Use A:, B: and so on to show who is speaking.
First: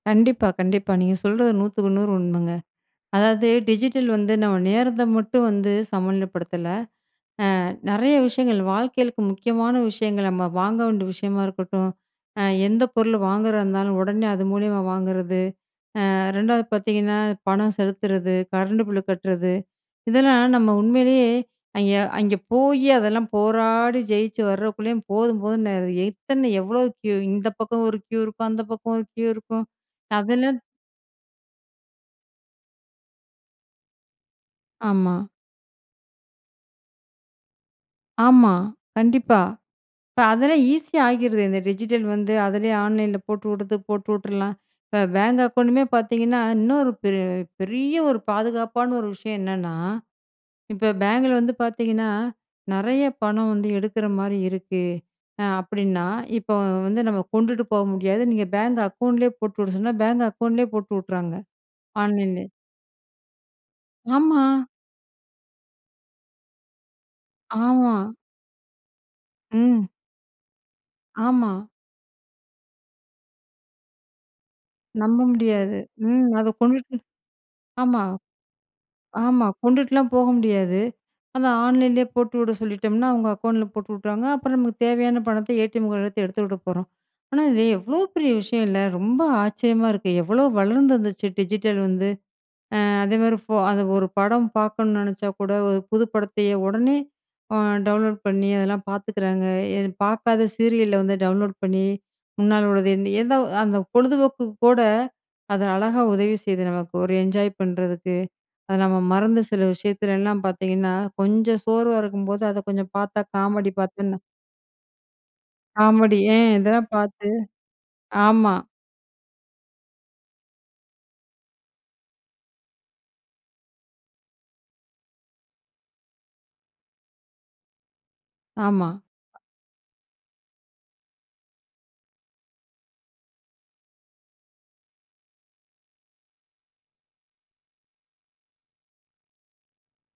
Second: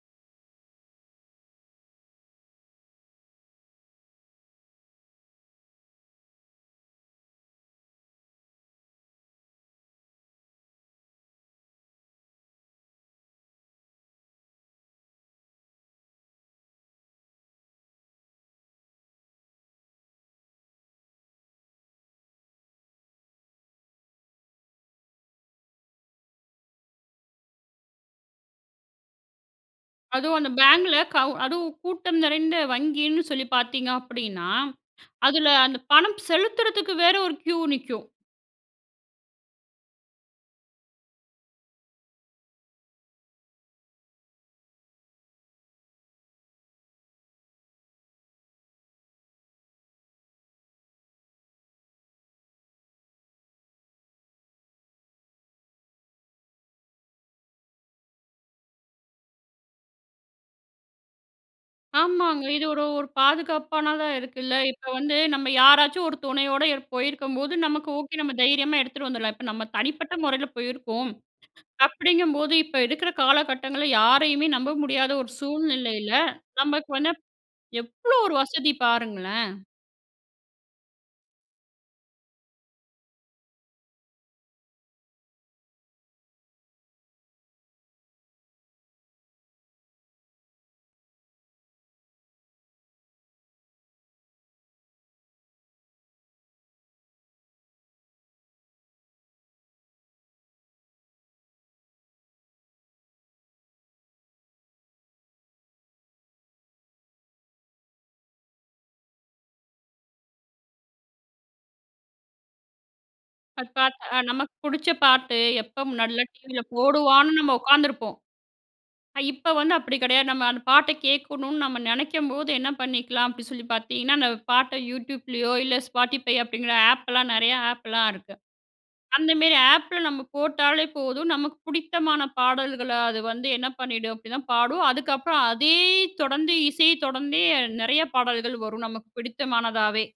A: கண்டிப்பா, கண்டிப்பா. நீங்க சொல்றது 100க்கு 100 உண்மங்க. அதாவது, டிஜிட்டல் வந்து நம்ம நேரத்த மட்டும் வந்து, சமநிலைப்படுத்தல. அ, நெறைய விஷயங்கள், வாழ்க்கையிலுக்கு முக்கியமான விஷயங்கள், நம்ம வாங்க வேண்டிய விஷயமா இருக்கட்டும், அ எந்த பொருள் வாங்குறதா இருந்தாலும், உடனே அது மூலியமா வாங்குறது. அ 2ஆவது பார்த்தீங்கன்னா, பணம் செலுத்துறது, கரண்ட் பில் கட்டுறது. இதெல்லாம் நம்ம உண்மையிலயே, அங்கே அங்கே போய், அதெல்லாம் போராடி ஜெயிச்சு வர்றக்குள்ளயும் போதும் போதுன்னு ஆயிடுது. இத்தன எவ்ளோ க்யூ? இந்த பக்கம் ஒரு க்யூ இருக்கும். அந்த பக்கம் ஒரு க்யூ இருக்கும்.
B: அதுவும் அந்த
A: அதெல்லாம்
B: பேங்க்ல, கவு அதுவும் கூட்டம் நிறைந்த வங்கின்னு சொல்லி பார்த்தீங்க அப்படின்னா,
A: ஆமா.
B: அதுல அந்த பணம் செலுத்துறதுக்கு வேற ஒரு க்யூ நிக்கும்.
A: ஆமா. கண்டிப்பா. இப்ப அதெல்லாம் ஈஸியா ஆகிடுது, இந்த டிஜிட்டல் வந்து, அதிலேயே ஆன்லைன்ல போட்டுவுடுது, போட்டுவுட்டுரலாம். இப்போ பேங்க் அக்கவுண்டுமே பார்த்தீங்கன்னா, இன்னும் ஒரு பெ பெரிய ஒரு பாதுகாப்பான ஒரு விஷயம் என்னன்னா? இப்ப பேங்க்ல வந்து பார்த்தீங்கன்னா, நெறைய பணம் வந்து எடுக்கற மாரி இருக்கு, அ அப்படின்னா, இப்போ வந்து நம்ம கொண்டுட்டு போக முடியாது. நீங்க பேங்க் அக்கவுண்ட்லயே போட்டு விட சொன்னா, பேங்க் அக்கவுண்ட்லயே போட்டு விட்டுர்றாங்க,
B: ஆமாங்க.
A: ஆன்லைன்லயே.
B: இது ஒரு ஒரு பாதுகாப்பானதா
A: ஆமா.
B: இருக்குல்ல. இப்போ வந்து நம்ம யாராச்சும் ஒரு துணையோட இருப்போ இருக்கும்போது, நமக்கு
A: ஆமா.
B: ஓகே, நம்ம தைரியமா எடுத்துட்டு வந்துரலாம். இப்போ நம்ம
A: ம்.
B: தனிப்பட்ட முறையில போயிருக்கோம்.
A: ஆமா.
B: அப்படிங்கும்போது, இப்போ இருக்கற காலகட்டங்கள்ல யாரையுமே நம்ப முடியாத
A: நம்ப
B: ஒரு
A: முடியாது.
B: சூழ்நிலையில,
A: ம். அதை
B: நமக்கு
A: கொண்டுட்டு
B: வந்து
A: ஆமா.
B: எவ்ளோ ஒரு வசதி
A: ஆமா,
B: பாருங்களேன்!
A: கொண்டுட்டுலாம் போக முடியாது. அதான், ஆன்லைன்லயே போட்டு விட சொல்லிட்டோம்னா, அவங்க அக்கவுண்ட்ல போட்டு விட்டுருவாங்க. அப்புறம் நமக்கு தேவையான பணத்த ஏ.டி.எம். கார்டு வச்சு எடுத்துவுடப்போறோம். ஆனா, இது எவ்ளோ பெரிய விஷயம் இல்ல? ரொம்ப ஆச்சரியமா இருக்கு. எவ்ளோ வளர்ந்து வந்துருச்சு, டிஜிட்டல் வந்து. அ அதேமாதிரி ஃபோ அது ஒரு படம் பார்க்கணும் நெனைச்சா கூட, ஒரு புது படத்தையே, உடனே அ, டவுன்லோட் பண்ணி, அதெல்லாம் பாத்துக்கிறாங்க. எ பாக்காத சீரியல்ல வந்து, டவுன்லோட் பண்ணி, முன்னால உள்ளது எந்த அந்த பொழுதுபோக்குக்கு கூட, அதை அழகா உதவி செய்யுது நமக்கு. ஒரு என்ஜாய் பண்ணுறதுக்கு. அது நம்ம மறந்த சில விஷயத்துலலாம் பார்த்தீங்கன்னா, கொஞ்சம் சோர்வா இருக்கும்போது, அதை கொஞ்சம் பார்த்தா காமெடி
B: பார்த்தா, அ
A: பார்த்துன்னா
B: நமக்கு புடிச்ச பாட்டு, எப்போ
A: காமடி.
B: முன்னாடியலாம்
A: அ
B: டிவியில
A: இதெல்லாம் பார்த்து
B: போடுவான்னு நம்ம உக்காந்துருப்போம்.
A: ஆமா.
B: அ இப்ப வந்து அப்படி கிடையாது. நம்ம அந்த பாட்ட கேட்கணும்னு நம்ம நினைக்கும்போது, என்ன பண்ணிக்கலாம் அப்படின்னு சொல்லி பார்த்தீங்கன்னா, அந்த பாட்ட YouTubeலயோ, இல்ல Spotify அப்படிங்கிற ஆப்லாம், நிறைய ஆப்லாம், இருக்கு.
A: ஆமா.
B: அந்தமாரி ஆப்ல நம்ம போட்டாலே போதும். நமக்கு புடித்தமான பாடல்கள அது வந்து என்ன பண்ணிடும் அப்டின்னா, பாடும் அதுக்கப்புறம், அதே தொடர்ந்து, இசைய தொடர்ந்தே, நிறைய பாடல்கள் வரும் நமக்கு பிடித்தமானதாவே.